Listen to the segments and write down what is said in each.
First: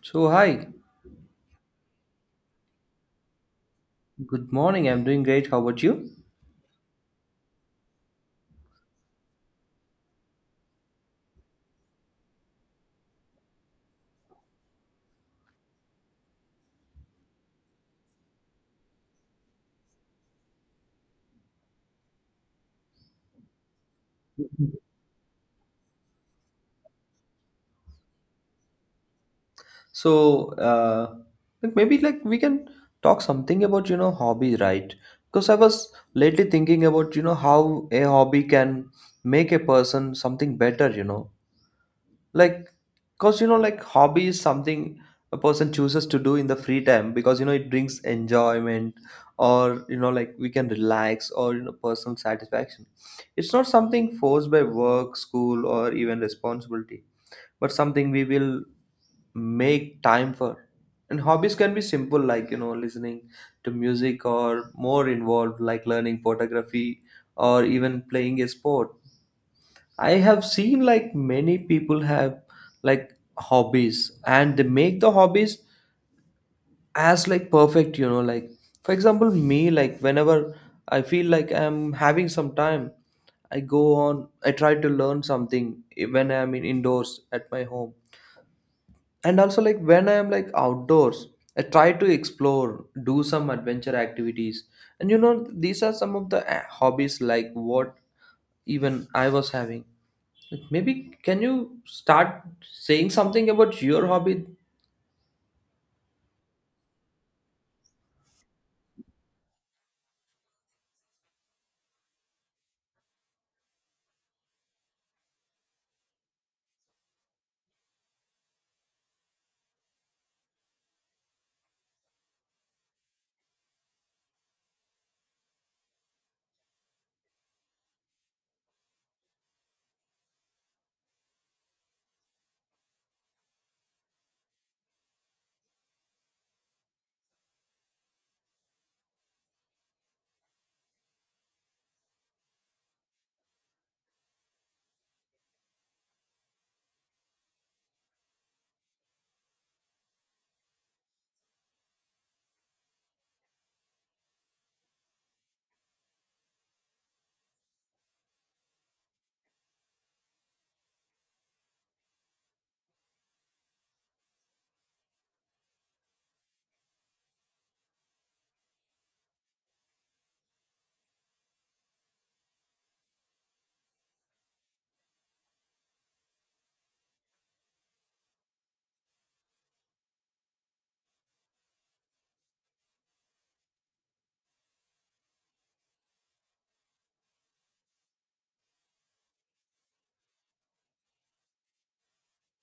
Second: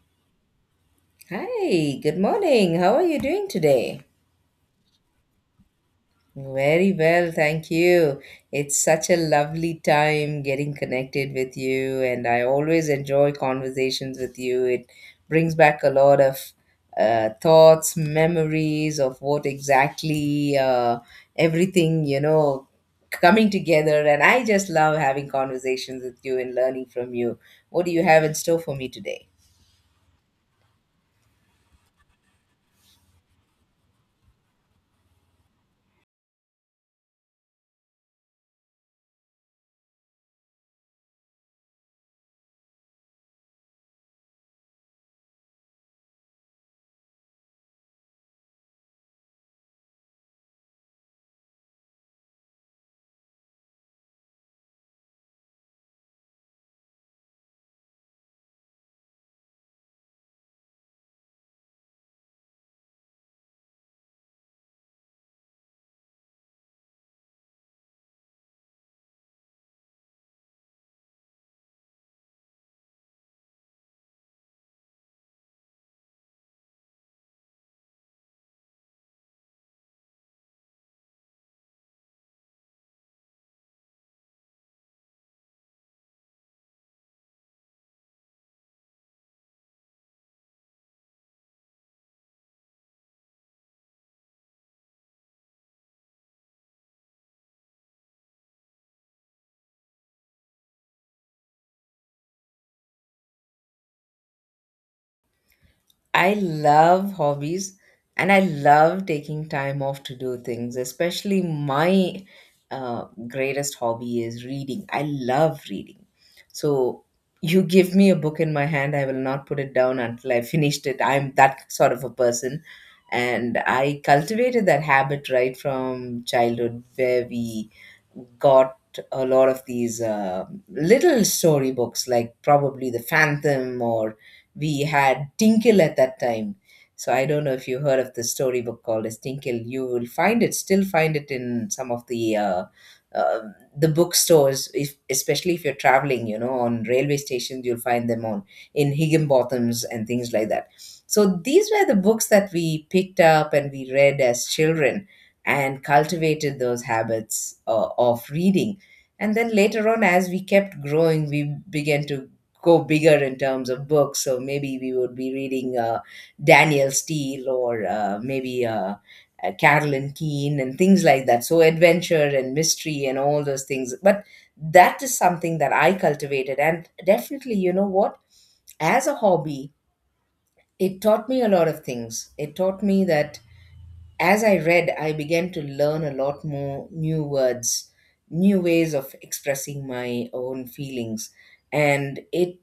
So hi, Hi, good morning. How are you doing today? good morning. I'm doing great. How about you? Very well, thank you. It's such a lovely time getting connected with you, and I always enjoy conversations with you. It brings back a lot of thoughts, memories of what exactly everything, coming together. And I just love having conversations with you and learning from you. What do you have in store for me today? So maybe we can talk something about hobby, right? Because I was lately thinking about how a hobby can make a person something better. You know, like because like hobby is something a person chooses to do in the free time because it brings enjoyment or like we can relax or personal satisfaction. It's not something forced by work, school, or even responsibility, but something we will make time for. And hobbies can be simple like listening to music, or more involved like learning photography or even playing a sport. I have seen like many people have like hobbies and they make the hobbies as like perfect, you know, like for example, me, like whenever I feel like I'm having some time, I go on, I try to learn something when I'm in indoors at my home. And also like when I am like outdoors, I try to explore, do some adventure activities. And you know, these are some of the hobbies like what even I was having. Like, maybe can you start saying something about your hobby? I love hobbies and I love taking time off to do things, especially my greatest hobby is reading. I love reading. So you give me a book in my hand, I will not put it down until I finished it. I'm that sort of a person. And I cultivated that habit right from childhood where we got a lot of these little storybooks like probably The Phantom, or we had Tinkle at that time. So I don't know if you heard of the storybook called as Tinkle. You will find it, still find it in some of the bookstores, if, especially if you're traveling. You know, on railway stations, you'll find them on in Higginbotham's and things like that. So these were the books that we picked up and we read as children and cultivated those habits of reading. And then later on, as we kept growing, we began to go bigger in terms of books. So maybe we would be reading Daniel Steele, or maybe Carolyn Keene and things like that. So adventure and mystery and all those things. But that is something that I cultivated. And definitely, you know what? As a hobby, it taught me a lot of things. It taught me that as I read, I began to learn a lot more new words, new ways of expressing my own feelings. And it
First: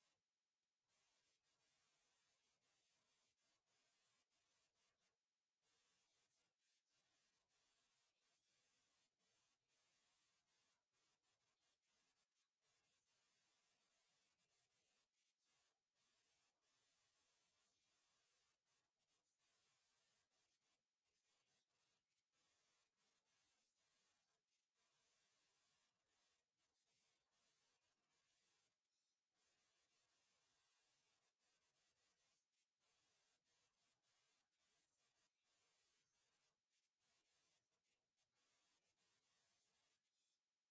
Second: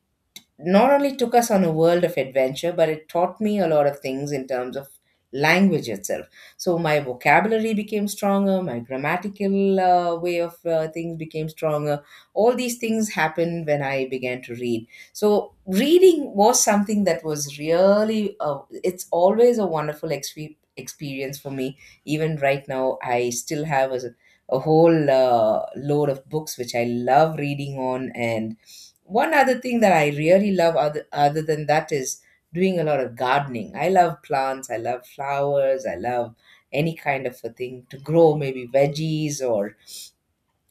not only took us on a world of adventure, but it taught me a lot of things in terms of language itself. So my vocabulary became stronger, my grammatical way of things became stronger. All these things happened when I began to read. So reading was something that was really, it's always a wonderful experience for me. Even right now, I still have a whole load of books which I love reading on. And one other thing that I really love other than that is doing a lot of gardening. I love plants, I love flowers, I love any kind of a thing to grow, maybe veggies, or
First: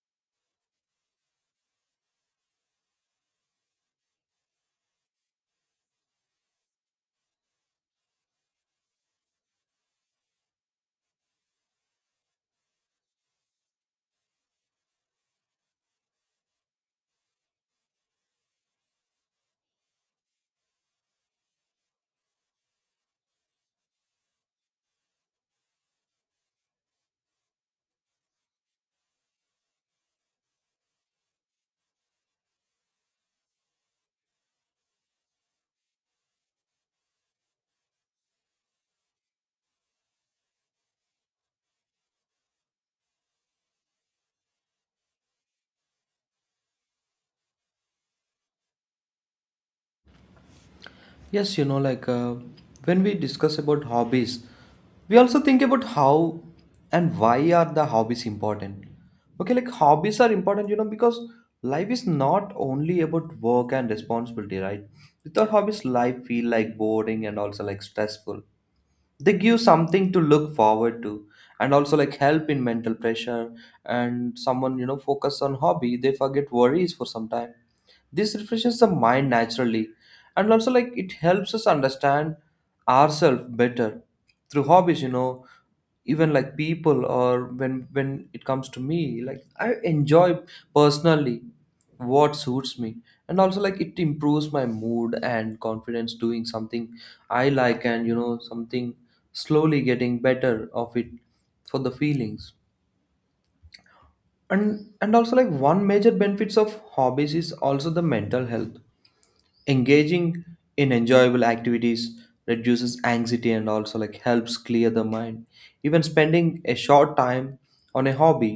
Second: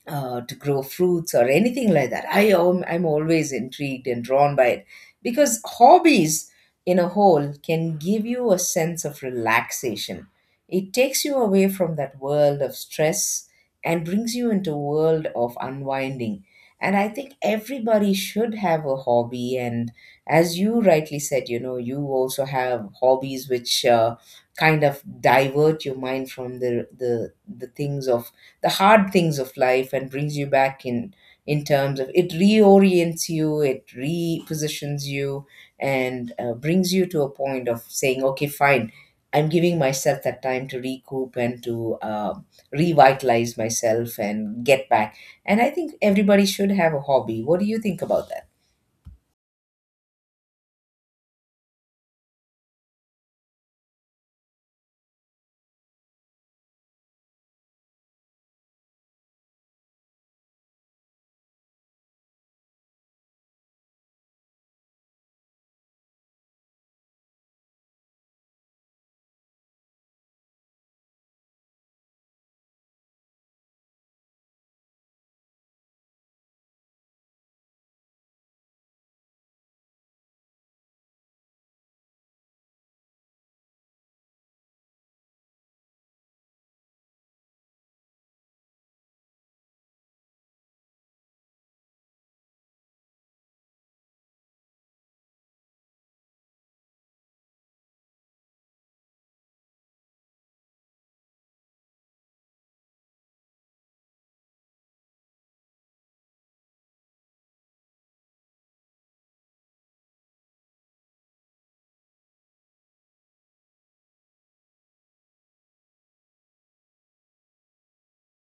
to grow fruits or anything like that. I'm always intrigued and drawn by it because hobbies in a whole can give you a sense of relaxation. It takes you away from that world of stress and brings you into a world of unwinding. And I think everybody should have a hobby. And as you rightly said, you know, you also have hobbies which kind of divert your mind from the things of the hard things of life, and brings you back in terms of It reorients you, it repositions you, and brings you to a point of saying, okay, fine, I'm giving myself that time to recoup and to revitalize myself and get back. And I think everybody should have a hobby. What do you think about that? Yes, when we discuss about hobbies, we also think about how and why are the hobbies important. Okay, like hobbies are important, you know, because life is not only about work and responsibility, right? Without hobbies, life feel like boring and also like stressful. They give something to look forward to, and also like help in mental pressure. And someone focus on hobby, they forget worries for some time. This refreshes the mind naturally, and also like it helps us understand ourselves better through hobbies. You know, even like people, or when it comes to me like I enjoy personally what suits me. And also like it improves my mood and confidence doing something I like, and you know something slowly getting better of it for the feelings. And also like one major benefits of hobbies is also the mental health. Engaging in enjoyable activities reduces anxiety, and also like helps clear the mind. Even spending a short time on a hobby,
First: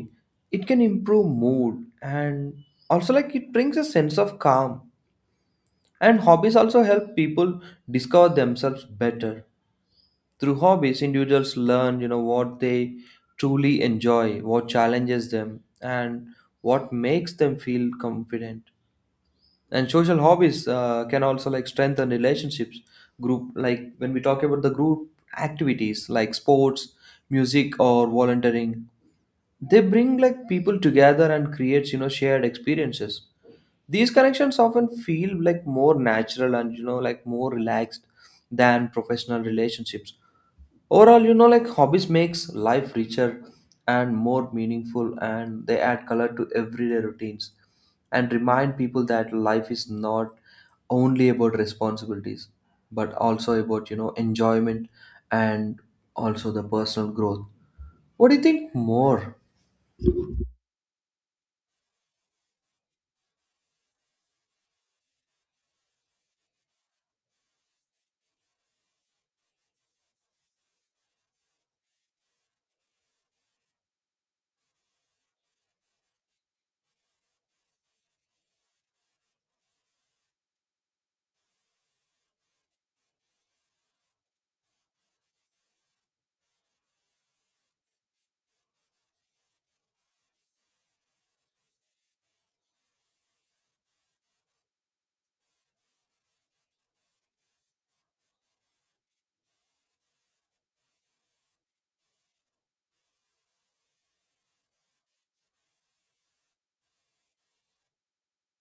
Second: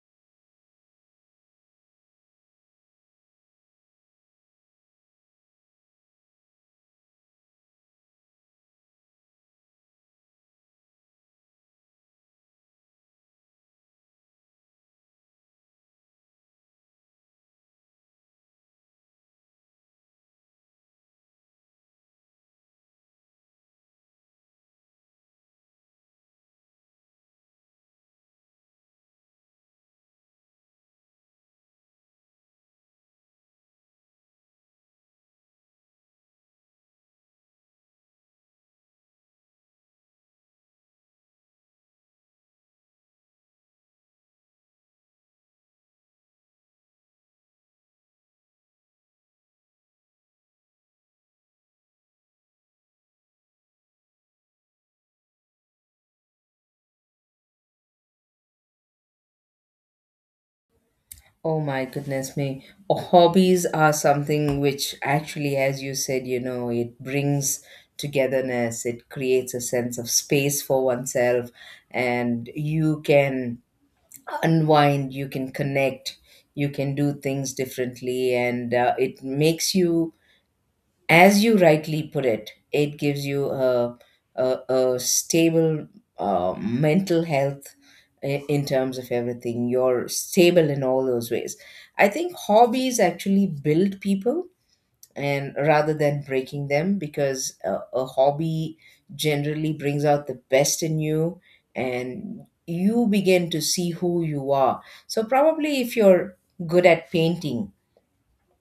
it can improve mood, and also like it brings a sense of calm. And hobbies also help people discover themselves better. Through hobbies, individuals learn what they truly enjoy, what challenges them, and what makes them feel confident. And social hobbies can also like strengthen relationships. Group, like when we talk about the group activities like sports, music, or volunteering, they bring like people together and creates shared experiences. These connections often feel like more natural and like more relaxed than professional relationships. Overall, like hobbies makes life richer and more meaningful, and they add color to everyday routines and remind people that life is not only about responsibilities, but also about enjoyment and also the personal growth. What do you think more? Oh my goodness me. Oh, hobbies are something which actually, as you said, you know, it brings togetherness, it creates a sense of space for oneself, and you can unwind, you can connect, you can do things differently, and it makes you, as you rightly put it, it gives you a, a stable mental health in terms of everything. You're stable in all those ways. I think hobbies actually build people, and rather than breaking them, because a hobby generally brings out the best in you, and you begin to see who you are. So probably if you're good at painting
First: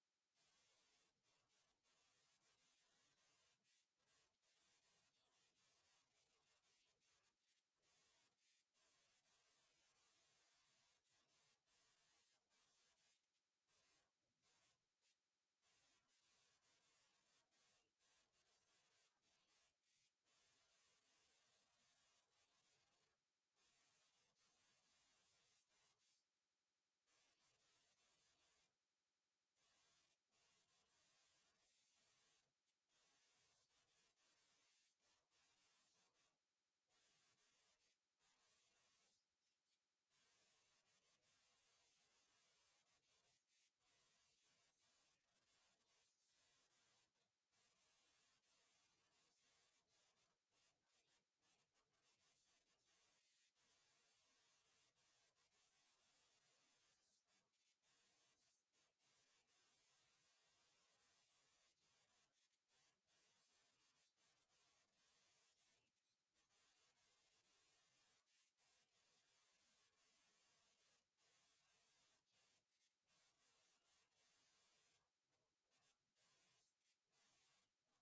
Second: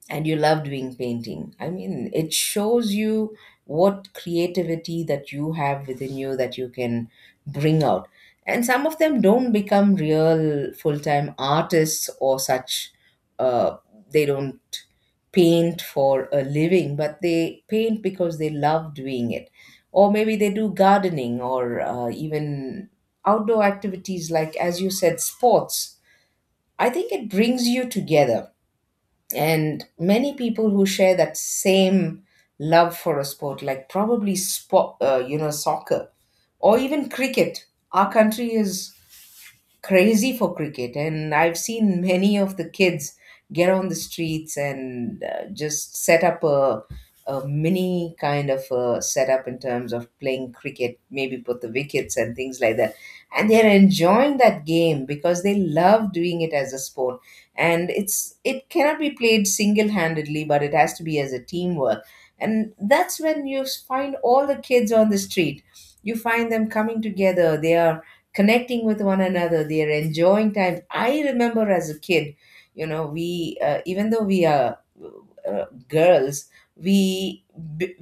and you love doing painting. I mean, it shows you what creativity that you have within you that you can bring out. And some of them don't become real full time artists or such. Uh, they don't paint for a living, but they paint because they love doing it. Or maybe they do gardening, or even outdoor activities like, as you said, sports. I think it brings you together, and many people who share that same love for a sport, like probably sport, you know, soccer or even cricket. Our country is crazy for cricket, and I've seen many of the kids get on the streets and just set up a mini kind of a setup in terms of playing cricket, maybe put the wickets and things like that, and they're enjoying that game because they love doing it as a sport. And it cannot be played single-handedly, but it has to be as a teamwork. And that's when you find all the kids on the street, you find them coming together, they are connecting with one another, they are enjoying time. I remember as a kid, you know, we even though we are girls, we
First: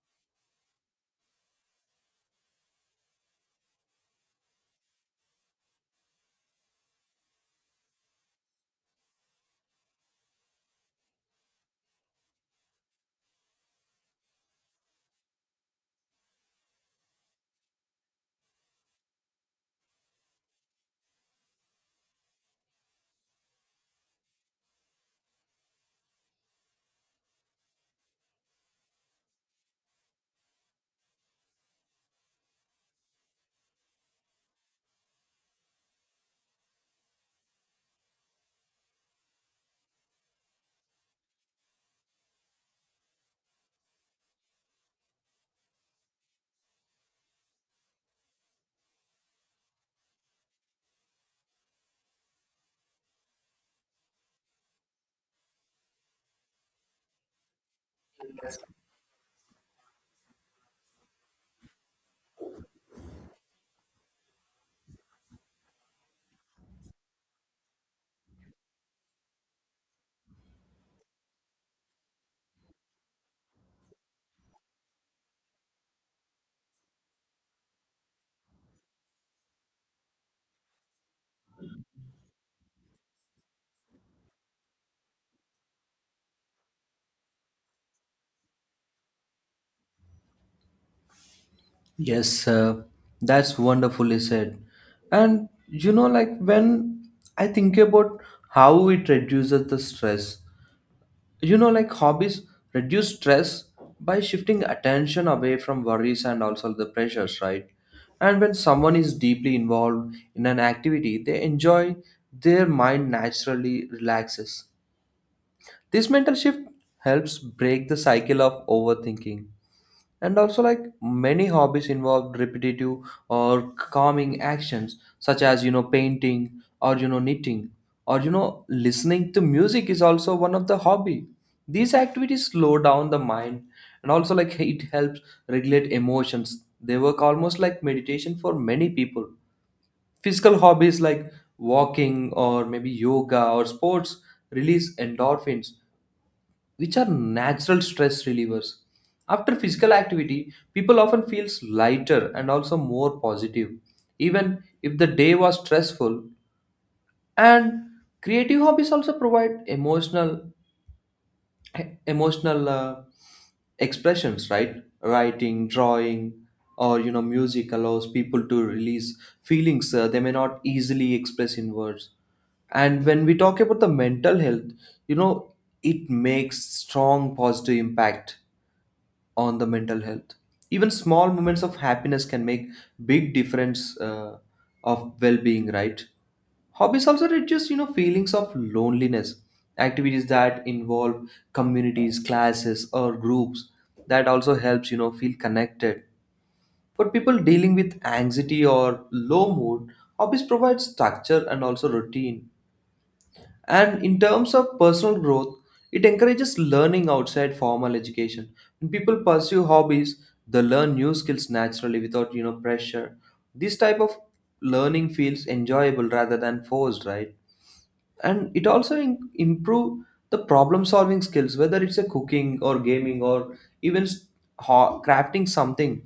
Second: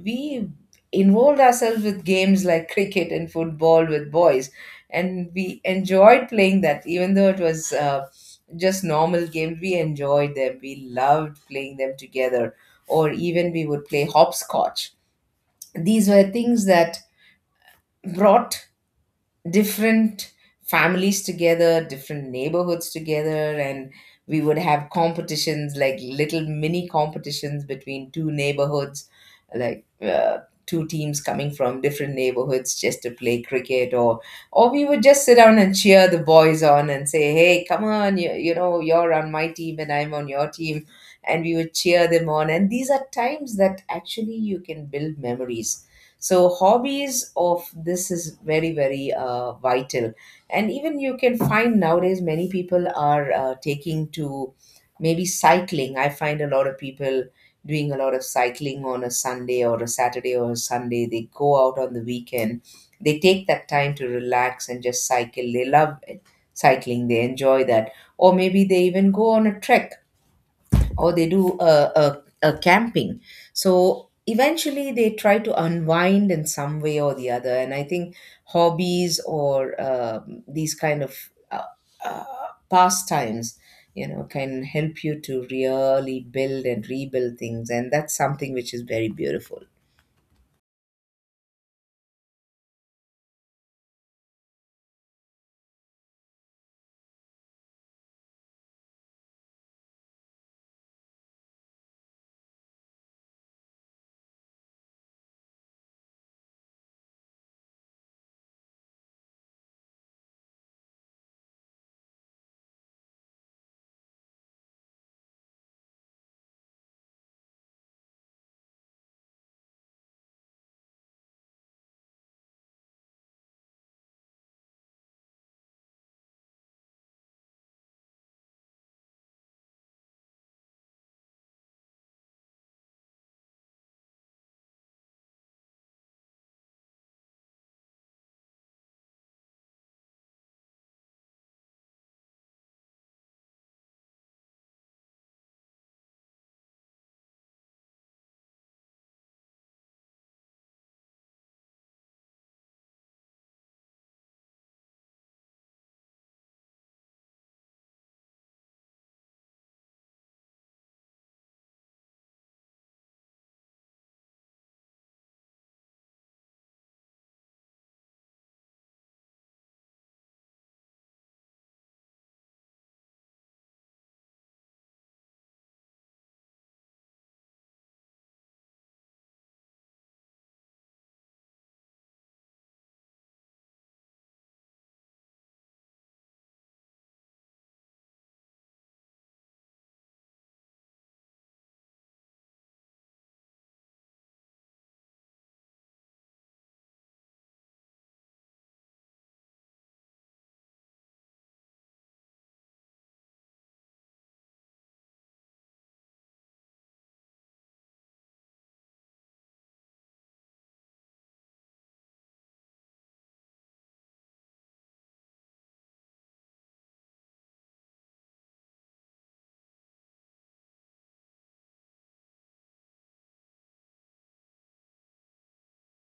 we involved ourselves with games like cricket and football with boys, and we enjoyed playing that. Even though it was just normal games, we enjoyed them, we loved playing them together. Or even we would play hopscotch. These were things that brought different families together, different neighborhoods together. And we would have competitions, like little mini competitions between two neighborhoods, like two teams coming from different neighborhoods just to play cricket, or we would just sit down and cheer the boys on and say, "Hey, come on, you know you're on my team and I'm on your team." And we would cheer them on. And these are times that actually you can build memories. So hobbies of this is very very vital. And even you can find nowadays many people are taking to maybe cycling. I find a lot of people doing a lot of cycling on a Sunday or a Saturday, or a Sunday they go out on the weekend, they take that time to relax and just cycle. They love cycling, they enjoy that. Or maybe they even go on a trek, or they do a camping. So eventually they try to unwind in some way or the other. And I think hobbies or these kind of uh, uh, pastimes, you know, can help you to really build and rebuild things. And that's something which is very beautiful. Yes, that's wonderfully said. And you know like when I think about how it reduces the stress, you know like hobbies reduce stress by shifting attention away from worries and also the pressures, right? And when someone is deeply involved in an activity they enjoy, their mind naturally relaxes. This mental shift helps break the cycle of overthinking. And also, like many hobbies involve repetitive or calming actions, such as, painting or, knitting, or, listening to music is also one of the hobby. These activities slow down the mind and also like it helps regulate emotions. They work almost like meditation for many people. Physical hobbies like walking or maybe yoga or sports release endorphins, which are natural stress relievers. After physical activity, people often feels lighter and also more positive, even if the day was stressful. And creative hobbies also provide emotional expressions, right? Writing, drawing, or you know, music allows people to release feelings they may not easily express in words. And when we talk about the mental health, you know, it makes strong positive impact on the mental health. Even small moments of happiness can make big difference of well-being, right? Hobbies also reduce, you know, feelings of loneliness. Activities that involve communities, classes, or groups that also helps, you know, feel connected. For people dealing with anxiety or low mood, hobbies provide structure and also routine. And in terms of personal growth, it encourages learning outside formal education. When people pursue hobbies, they learn new skills naturally without pressure. This type of learning feels enjoyable rather than forced, right? And it also improve the problem solving skills, whether it's a cooking or gaming or even crafting something.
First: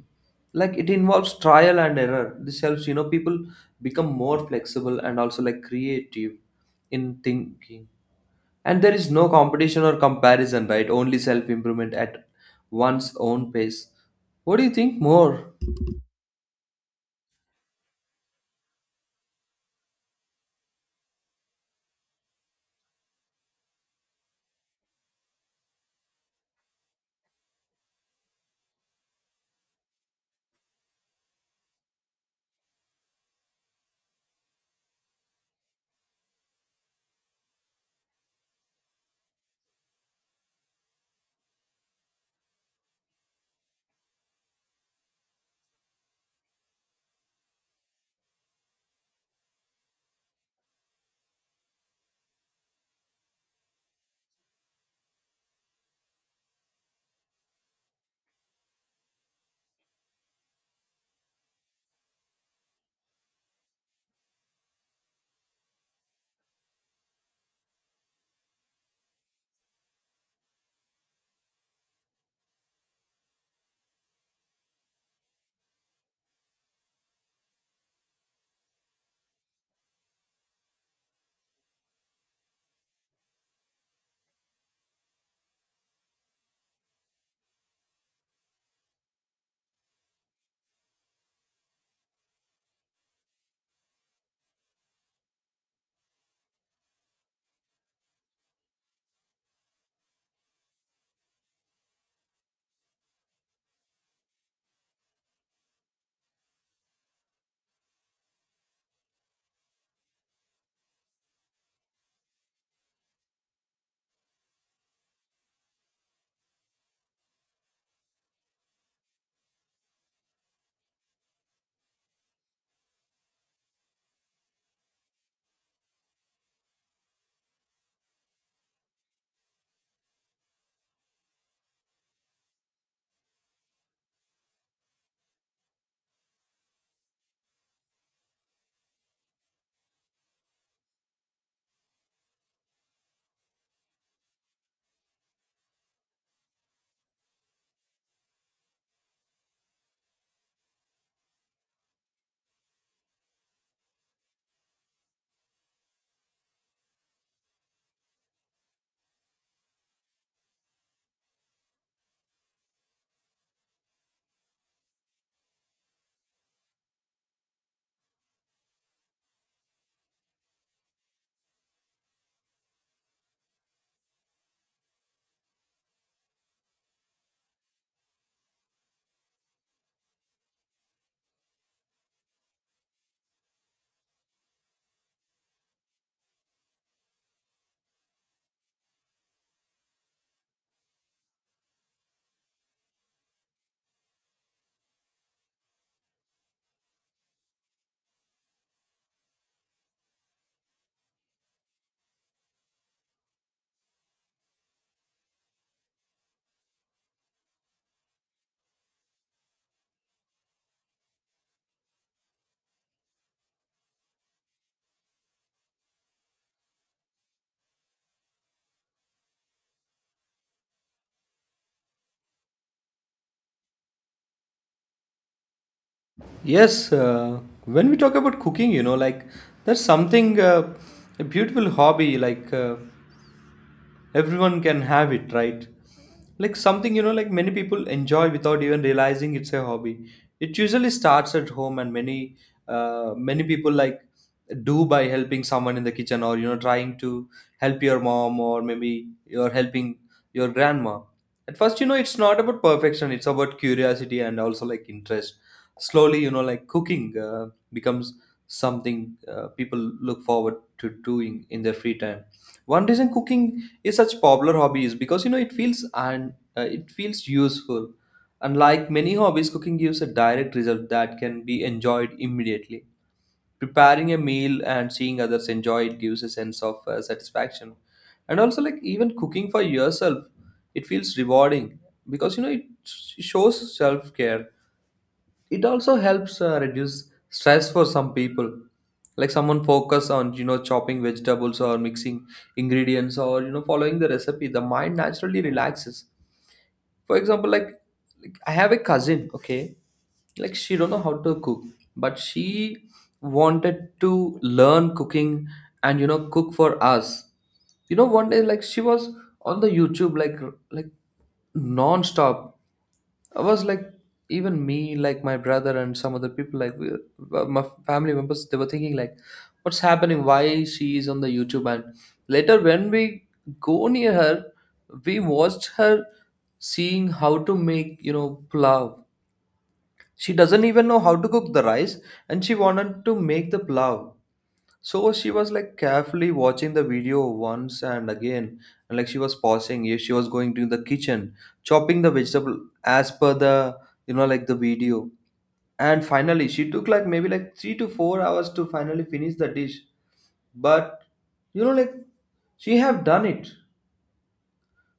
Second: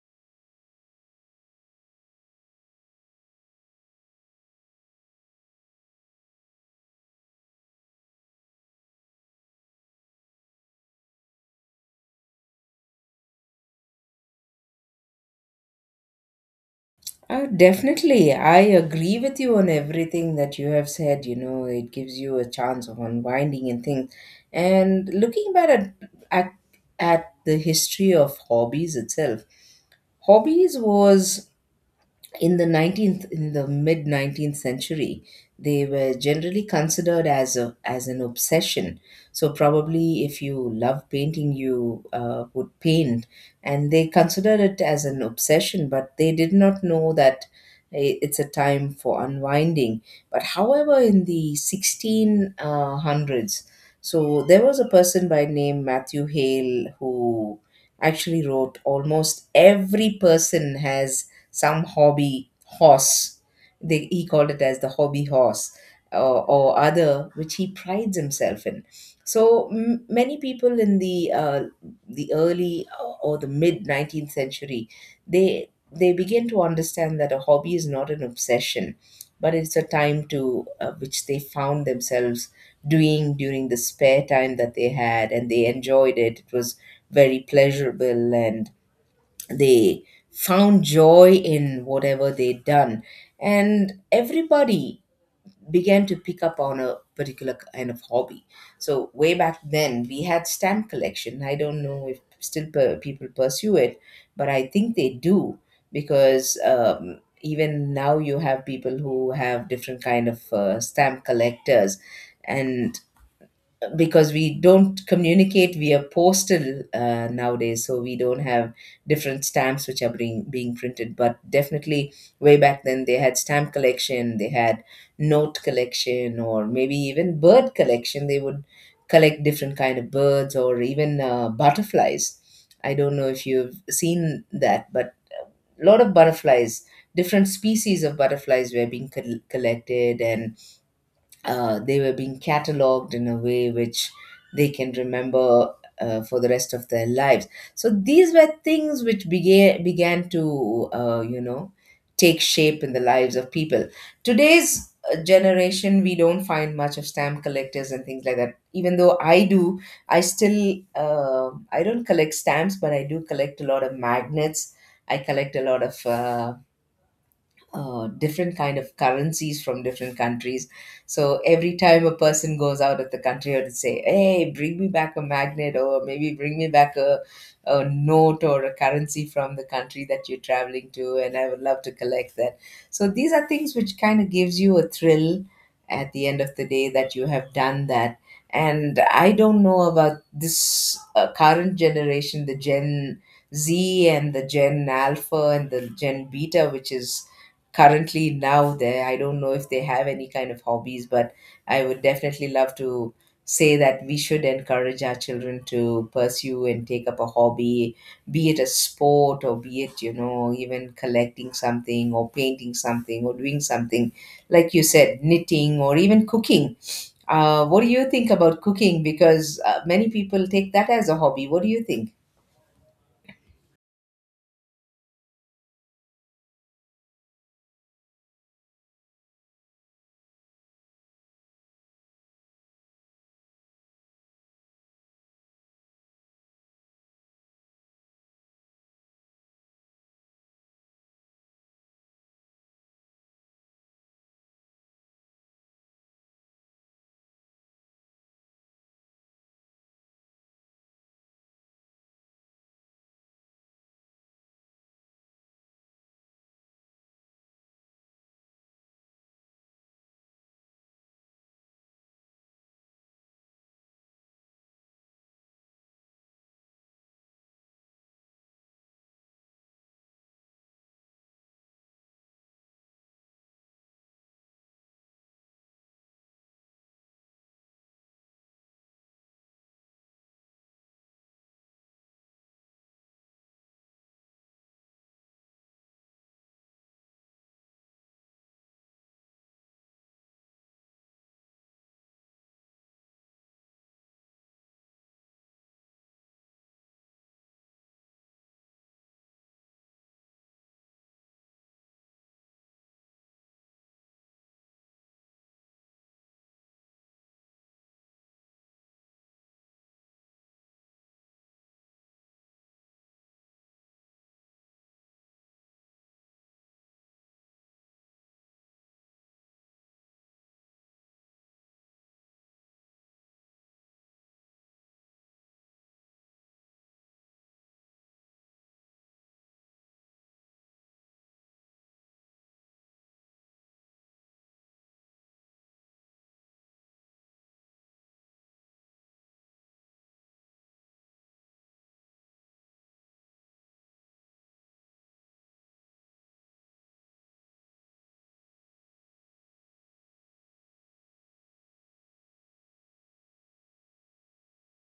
Like it involves trial and error. This helps people become more flexible and also like creative in thinking. And there is no competition or comparison, right? Only self improvement at one's own pace. What do you think more? Definitely. I agree with you on everything that you have said. You know, it gives you a chance of unwinding and things. And looking back at, at the history of hobbies itself, hobbies was in the 19th in the mid 19th century, they were generally considered as a as an obsession. So probably if you love painting, you would paint, and they considered it as an obsession, but they did not know that it's a time for unwinding. But however, in the 1600s, so there was a person by name Matthew Hale, who actually wrote almost every person has some hobby horse. He called it as the hobby horse or other, which he prides himself in. So many people in the early or the mid 19th century, they begin to understand that a hobby is not an obsession, but it's a time to which they found themselves doing during the spare time that they had, and they enjoyed it. It was very pleasurable, and they found joy in whatever they'd done. And everybody began to pick up on a particular kind of hobby. So way back then, we had stamp collection. I don't know if still people pursue it, but I think they do. Because even now you have people who have different kind of stamp collectors. And because we don't communicate via postal nowadays, so we don't have different stamps which are being printed. But definitely way back then, they had stamp collection, they had note collection, or maybe even bird collection. They would collect different kind of birds, or even butterflies. I don't know if you've seen that, but a lot of butterflies, different species of butterflies were being collected, and they were being cataloged in a way which they can remember for the rest of their lives. So these were things which began to you know, take shape in the lives of people. Today's generation, we don't find much of stamp collectors and things like that. Even though I do, I still I don't collect stamps, but I do collect a lot of magnets. I collect a lot of different kind of currencies from different countries. So every time a person goes out of the country, I would say, "Hey, bring me back a magnet, or maybe bring me back a note or a currency from the country that you're traveling to," and I would love to collect that. So these are things which kind of gives you a thrill at the end of the day that you have done that. And I don't know about this current generation, the Gen Z and the Gen Alpha and the Gen Beta, which is currently now there. I don't know if they have any kind of hobbies, but I would definitely love to say that we should encourage our children to pursue and take up a hobby, be it a sport or be it, you know, even collecting something or painting something or doing something like you said, knitting or even cooking. What do you think about cooking? Because many people take that as a hobby. What do you think? Yes, when we talk about cooking, you know like there's something a beautiful hobby like everyone can have it, right? Like something you know like many people enjoy without even realizing it's a hobby. It usually starts at home and many people like do by helping someone in the kitchen or you know trying to help your mom, or maybe you're helping your grandma. At first, you know it's not about perfection, it's about curiosity and also like interest. Slowly, you know like cooking becomes something people look forward to doing in their free time. One reason cooking is such popular hobbies because you know it feels and it feels useful. Unlike many hobbies, cooking gives a direct result that can be enjoyed immediately. Preparing a meal and seeing others enjoy it gives a sense of satisfaction. And also like even cooking for yourself, it feels rewarding because you know it shows self care. It also helps reduce stress for some people. Like someone focus on you know chopping vegetables or mixing ingredients or you know following the recipe, the mind naturally relaxes. For example like I have a cousin, okay, like she don't know how to cook, but she wanted to learn cooking and you know cook for us. You know, one day like she was on the YouTube, like non-stop. I was like, even me like my brother and some other people like we, my family members, they were thinking like what's happening, why she is on the YouTube. And later when we go near her, we watched her seeing how to make you know plow. She doesn't even know how to cook the rice, and she wanted to make the plow. So she was like carefully watching the video once and again, and like she was pausing if she was going to the kitchen, chopping the vegetable as per the you know like the video. And finally she took like maybe like 3 to 4 hours to finally finish the dish. But you know like she have done it.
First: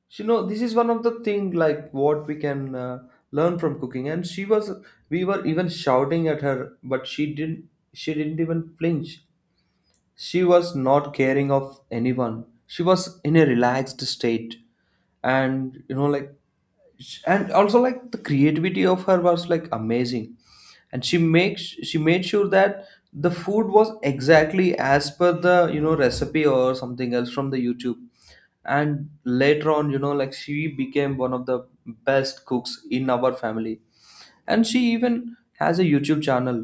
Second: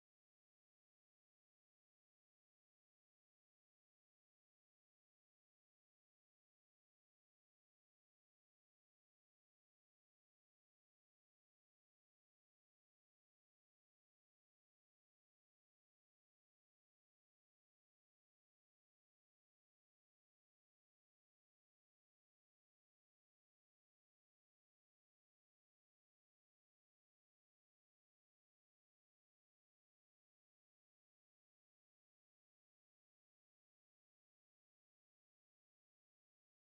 So, you know, this is one of the thing like what we can learn from cooking. And she was we were even shouting at her, but she didn't even flinch. She was not caring of anyone, she was in a relaxed state. And you know like and also like the creativity of her was like amazing. And she made sure that the food was exactly as per the you know recipe or something else from the YouTube. And later on, you know like she became one of the best cooks in our family. And she even has a YouTube channel,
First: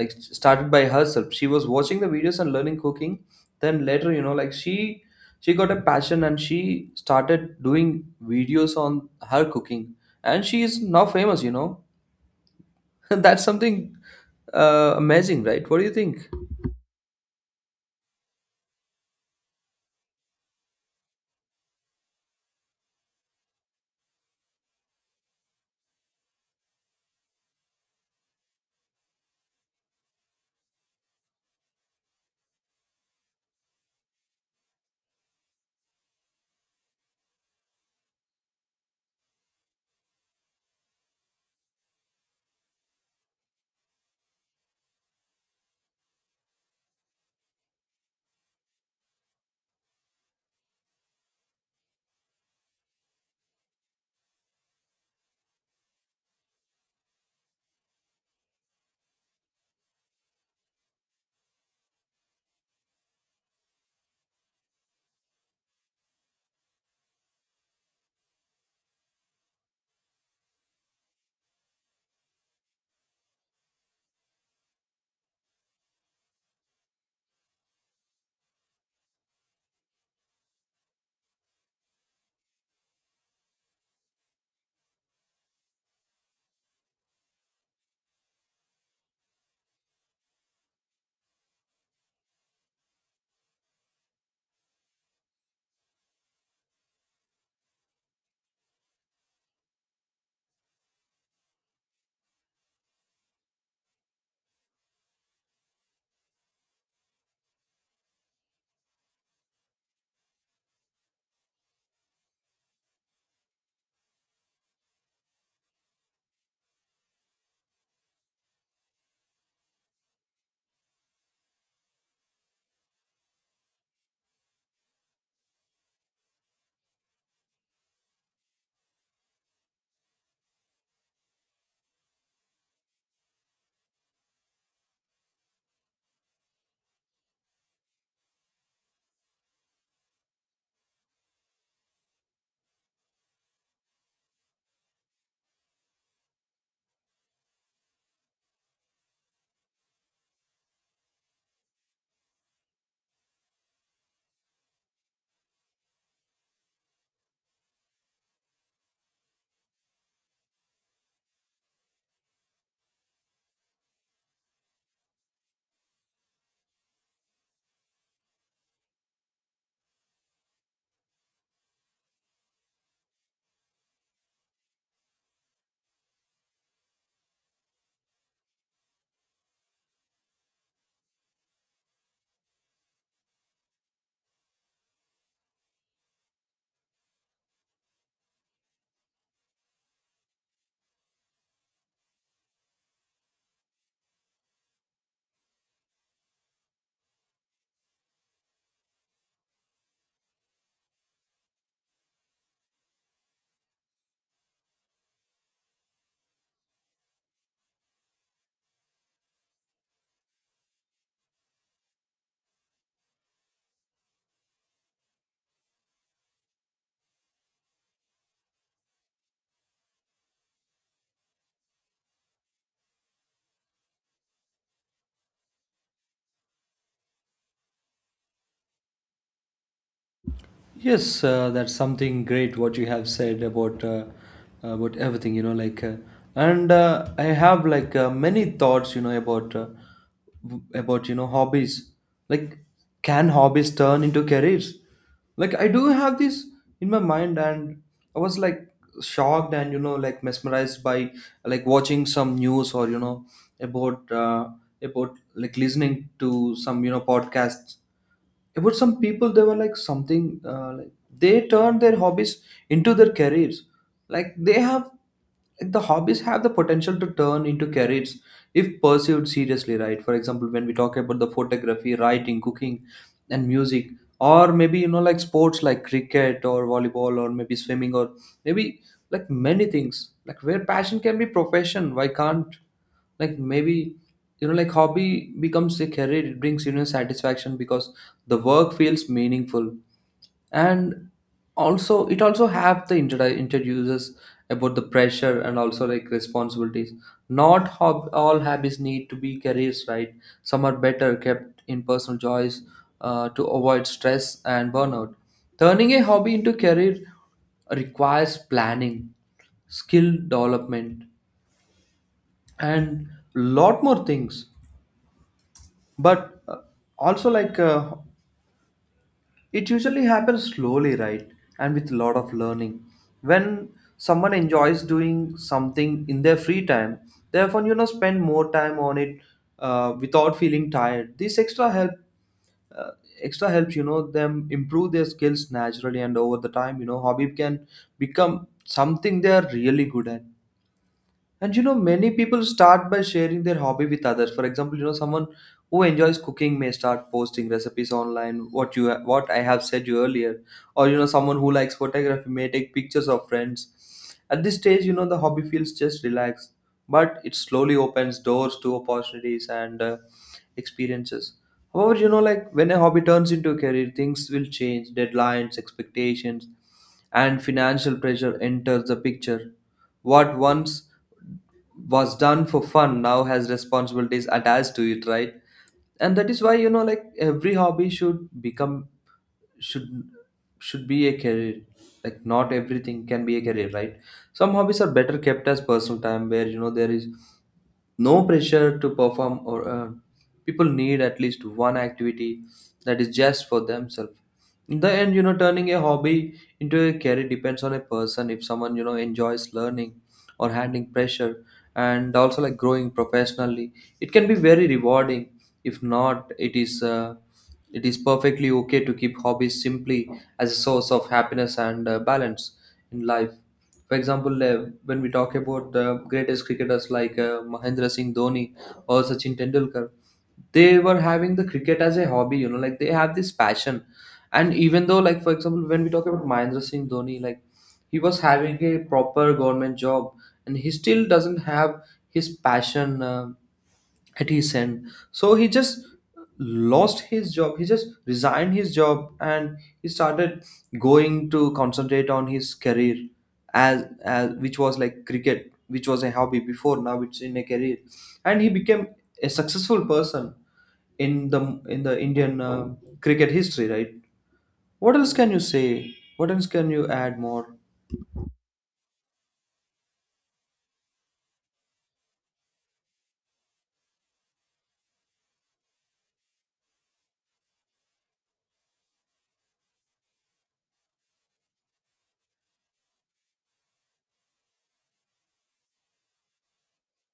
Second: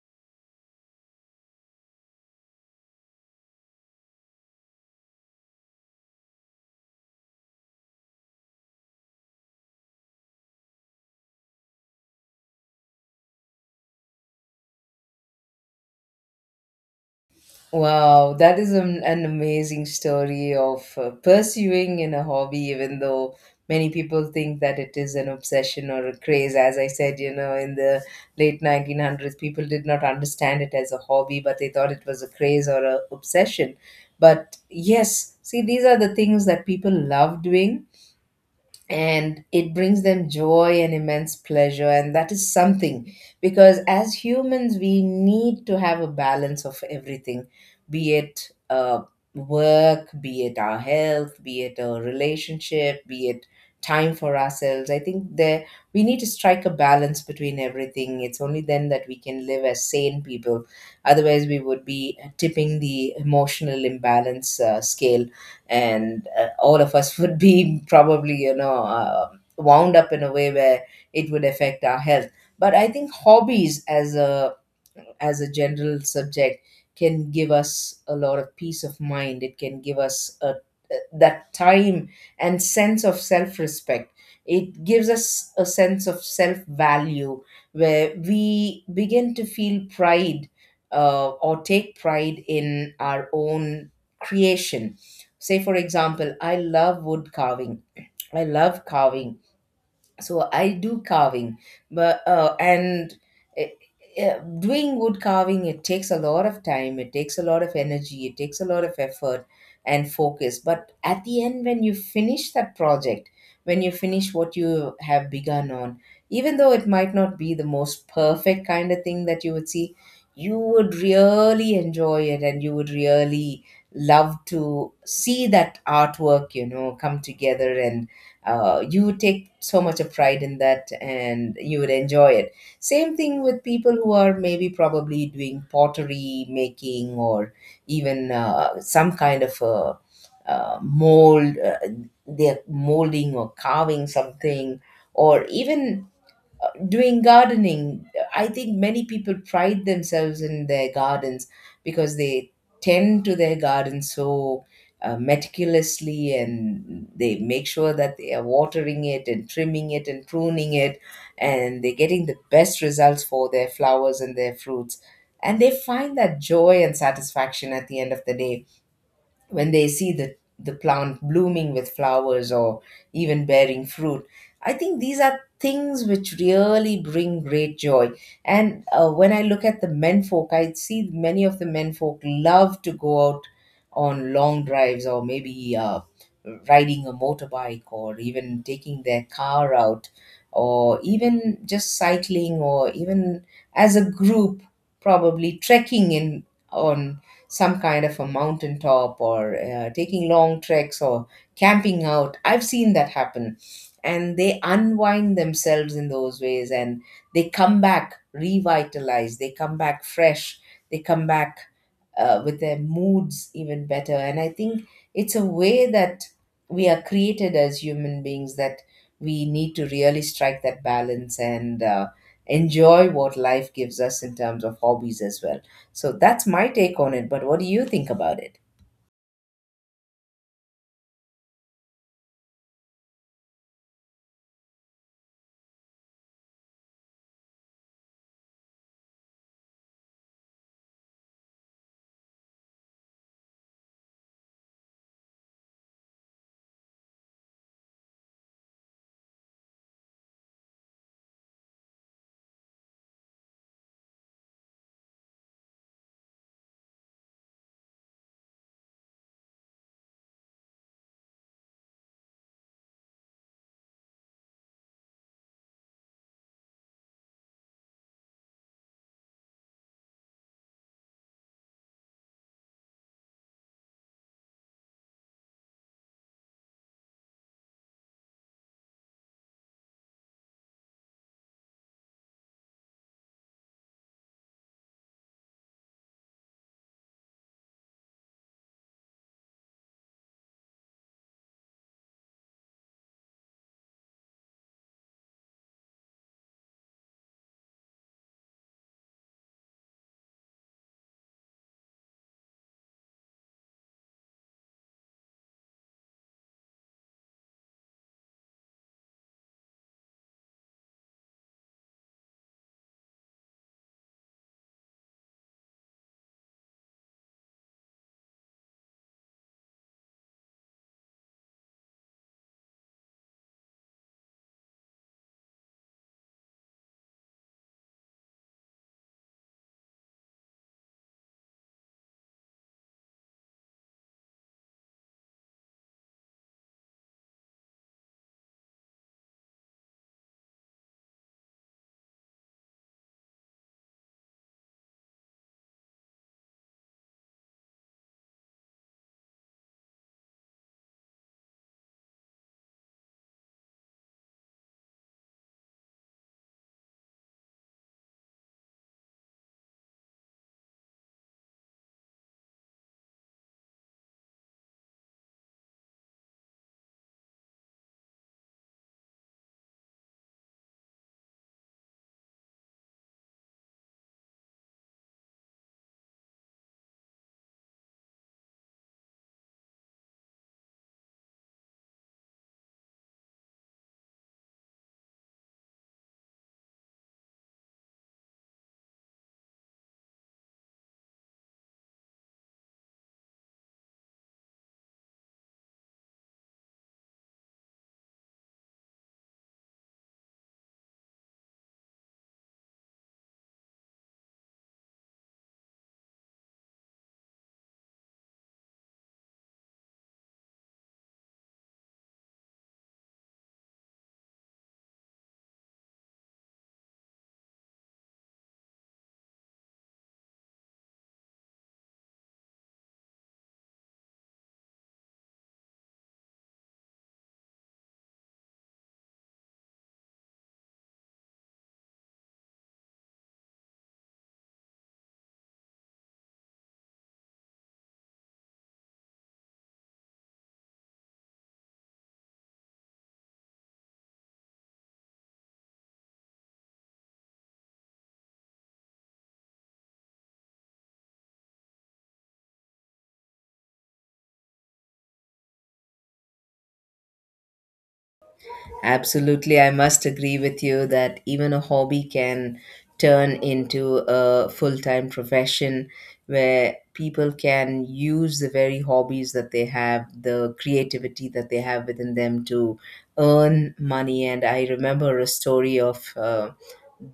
like started by herself. She was watching the videos and learning cooking, then later you know like she got a passion and she started doing videos on her cooking. And she is now famous, you know. That's something amazing, right? What do you think? Wow, that is an amazing story of pursuing in a hobby, even though many people think that it is an obsession or a craze. As I said, you know, in the late 1900s, people did not understand it as a hobby, but they thought it was a craze or a obsession. But yes, see, these are the things that people love doing, and it brings them joy and immense pleasure, and that is something, because as humans we need to have a balance of everything, be it work, be it our health, be it a relationship, be it time for ourselves. I think there we need to strike a balance between everything. It's only then that we can live as sane people. Otherwise we would be tipping the emotional imbalance scale, and all of us would be probably, you know, wound up in a way where it would affect our health. But I think hobbies as a general subject can give us a lot of peace of mind. It can give us that time and sense of self respect. It gives us a sense of self value, where we begin to feel pride, or take pride in our own creation. Say for example, I love wood carving. I love carving, so I do carving. But eh, doing wood carving, it takes a lot of time, it takes a lot of energy, it takes a lot of effort and focus. But at the end, when you finish that project, when you finish what you have begun on, even though it might not be the most perfect kind of thing that you would see, you would really enjoy it, and you would really love to see that artwork, you know, come together, and you would take so much of pride in that, and you would enjoy it. Same thing with people who are maybe probably doing pottery making or even some kind of a mold, they're molding or carving something, or even doing gardening. I think many people pride themselves in their gardens, because they tend to their gardens so meticulously, and they make sure that they are watering it and trimming it and pruning it, and they're getting the best results for their flowers and their fruits, and they find that joy and satisfaction at the end of the day, when they see the plant blooming with flowers or even bearing fruit. I think these are things which really bring great joy. And when I look at the men folk, I see many of the men folk love to go out on long drives or maybe riding a motorbike or even taking their car out or even just cycling or even as a group probably trekking in on some kind of a mountaintop or taking long treks or camping out. I've seen that happen. And they unwind themselves in those ways, and they come back revitalized, they come back fresh, they come back with their moods even better. And I think it's a way that we are created as human beings, that we need to really strike that balance, and enjoy what life gives us in terms of hobbies as well. So that's my take on it. But what do you think about it? Yes, that's something great what you have said about everything, you know, like and I have like many thoughts, you know, about about you know hobbies. Like, can hobbies turn into careers? Like, I do have this in my mind, and I was like shocked and like mesmerized by like watching some news or about uh, about like listening to some podcasts about some people they were like something like they turn their hobbies into their careers like they have like, the hobbies have the potential to turn into careers if pursued seriously, right? For example, when we talk about the photography, writing, cooking and music, or maybe like sports like cricket or volleyball or maybe swimming, or maybe like many things like where passion can be profession. Why can't like maybe like hobby becomes a career, it brings satisfaction because the work feels meaningful. And also it also have the introduces about the pressure and also like responsibilities. Not hob- all hobbies need to be careers, right? Some are better kept in personal choice, to avoid stress and burnout. Turning a hobby into career requires planning, skill development and lot more things. But also like it usually happens slowly, right? And with a lot of learning, when someone enjoys doing something in their free time, they often spend more time on it, without feeling tired. This extra help, uh, extra helps them improve their skills naturally, and over the time, hobby can become something they are really good at. And many people start by sharing their hobby with others. For example, someone who enjoys cooking may start posting recipes online. What you what I have said you earlier, or someone who likes photography may take pictures of friends. At this stage, the hobby feels just relaxed, but it slowly opens doors to opportunities and experiences. However, like when a hobby turns into a career, things will change. Deadlines, expectations, and financial pressure enters the picture. What once was done for fun now has responsibilities attached to it, and that is why like every hobby should become should should be a career. Like not everything can be a career, right? Some hobbies are better kept as personal time where there is no pressure to perform or earn. People need at least one activity that is just for themselves. In the end, turning a hobby into a career depends on a person. If someone, enjoys learning or handling pressure and also like growing professionally, it can be very rewarding. If not, it is perfectly okay to keep hobbies simply as a source of happiness and balance in life. For example, when we talk about the greatest cricketers like Mahendra Singh Dhoni or Sachin Tendulkar, they were having the cricket as a hobby. You know, like they have this passion. And even though, like for example, when we talk about Mahendra Singh Dhoni, like he was having a proper government job, and he still doesn't have his passion. At his end. So he just lost his job. He just resigned his job and he started going to concentrate on his career as which was like cricket, which was a hobby before. Now it's in a career, and he became a successful person in the Indian cricket history. Right? What else can you say? What else can you add more? Absolutely, I must agree with you that even a hobby can turn into a full time profession, where people can use the very hobbies that they have, the creativity that they have within them, to earn money. And I remember a story of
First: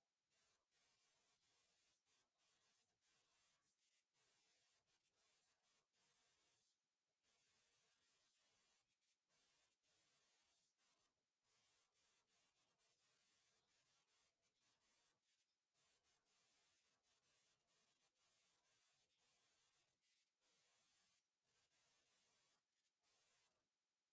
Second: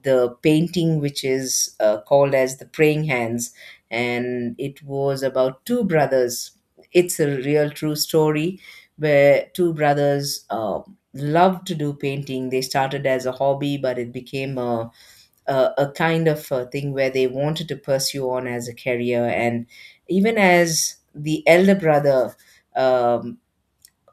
the painting, which is called as the Praying Hands, and it was about two brothers. It's a real true story where two brothers love to do painting. They started as a hobby, but it became a kind of a thing where they wanted to pursue on as a career. And even as the elder brother um,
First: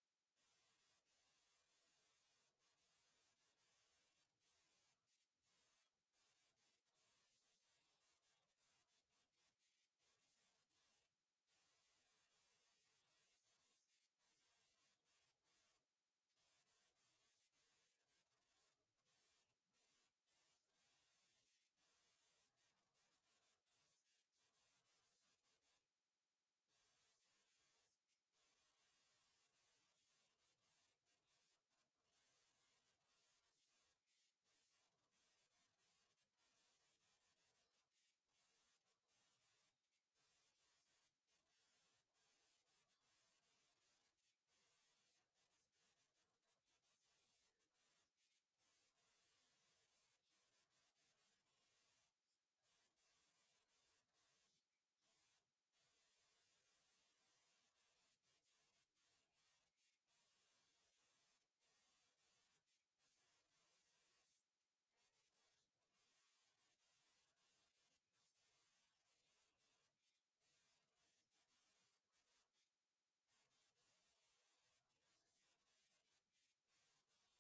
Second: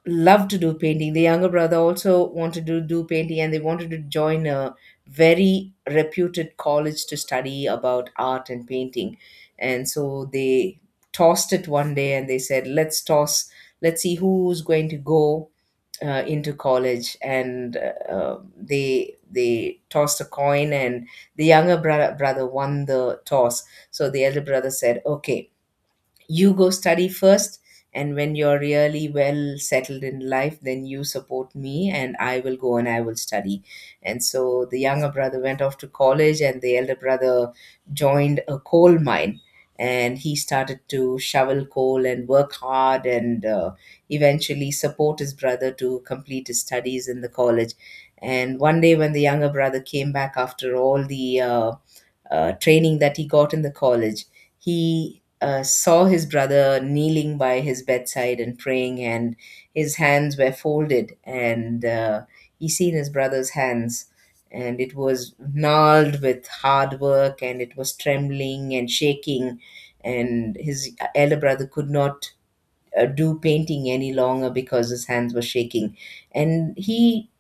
loved to do painting, the younger brother also wanted to do painting, and they wanted to join a very reputed college to study about art and painting. And so they tossed it one day, and they said, let's toss, let's see who's going to go into college, and they tossed a coin, and the younger brother won the toss. So the elder brother said, okay, you go study first, and when you're really well settled in life, then you support me, and I will go and I will study. And so the younger brother went off to college, and the elder brother joined a coal mine, and he started to shovel coal and work hard, and eventually support his brother to complete his studies in the college. And one day, when the younger brother came back after all the training that he got in the college, he saw his brother kneeling by his bedside and praying, and his hands were folded, and he seen his brother's hands, and it was gnarled with hard work, and it was trembling and shaking, and his elder brother could not do painting any longer because his hands were shaking, and he,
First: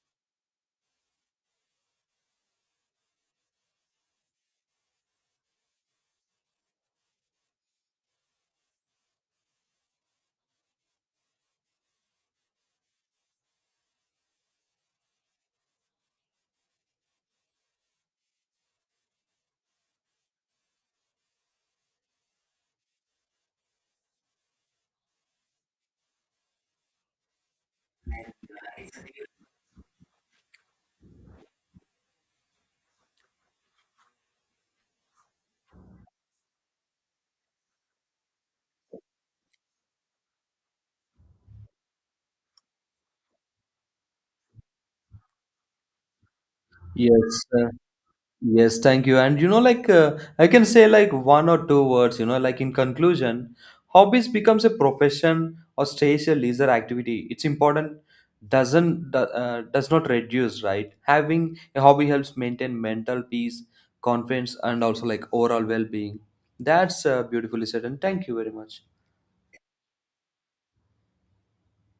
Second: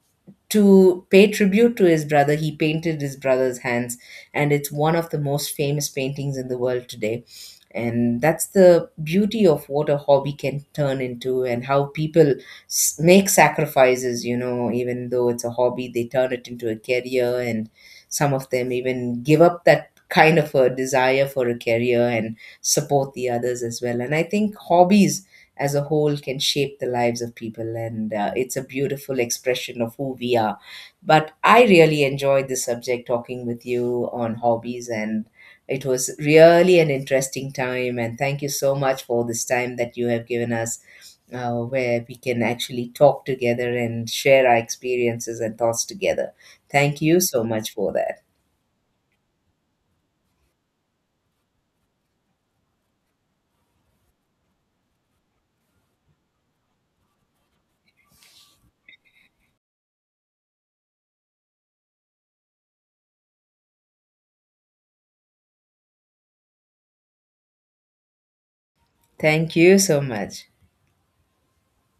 to pay tribute to his brother, he painted his brother's hands, and it's one of the most famous paintings in the world today. And that's the beauty of what a hobby can turn into, and how people make sacrifices. You know, even though it's a hobby, they turn it into a career, and some of them even give up that kind of a desire for a career and support the others as well. And I think hobbies as a whole can shape the lives of people, and it's a beautiful expression of who we are. But I really enjoyed this subject talking with you on hobbies, and it was really an interesting time, and thank you so much for this time that you have given us, where we can actually talk together and share our experiences and thoughts together. Thank you Yes, so uh, much for that. Yes, thank you. And you know, like I can say like one or two words, you know, like in conclusion, hobbies becomes a profession or stays a leisure activity. It's important does not reduce, right? Having a hobby helps maintain mental peace, confidence, and also like overall well-being. That's beautifully said, and thank you very much. Thank you so much.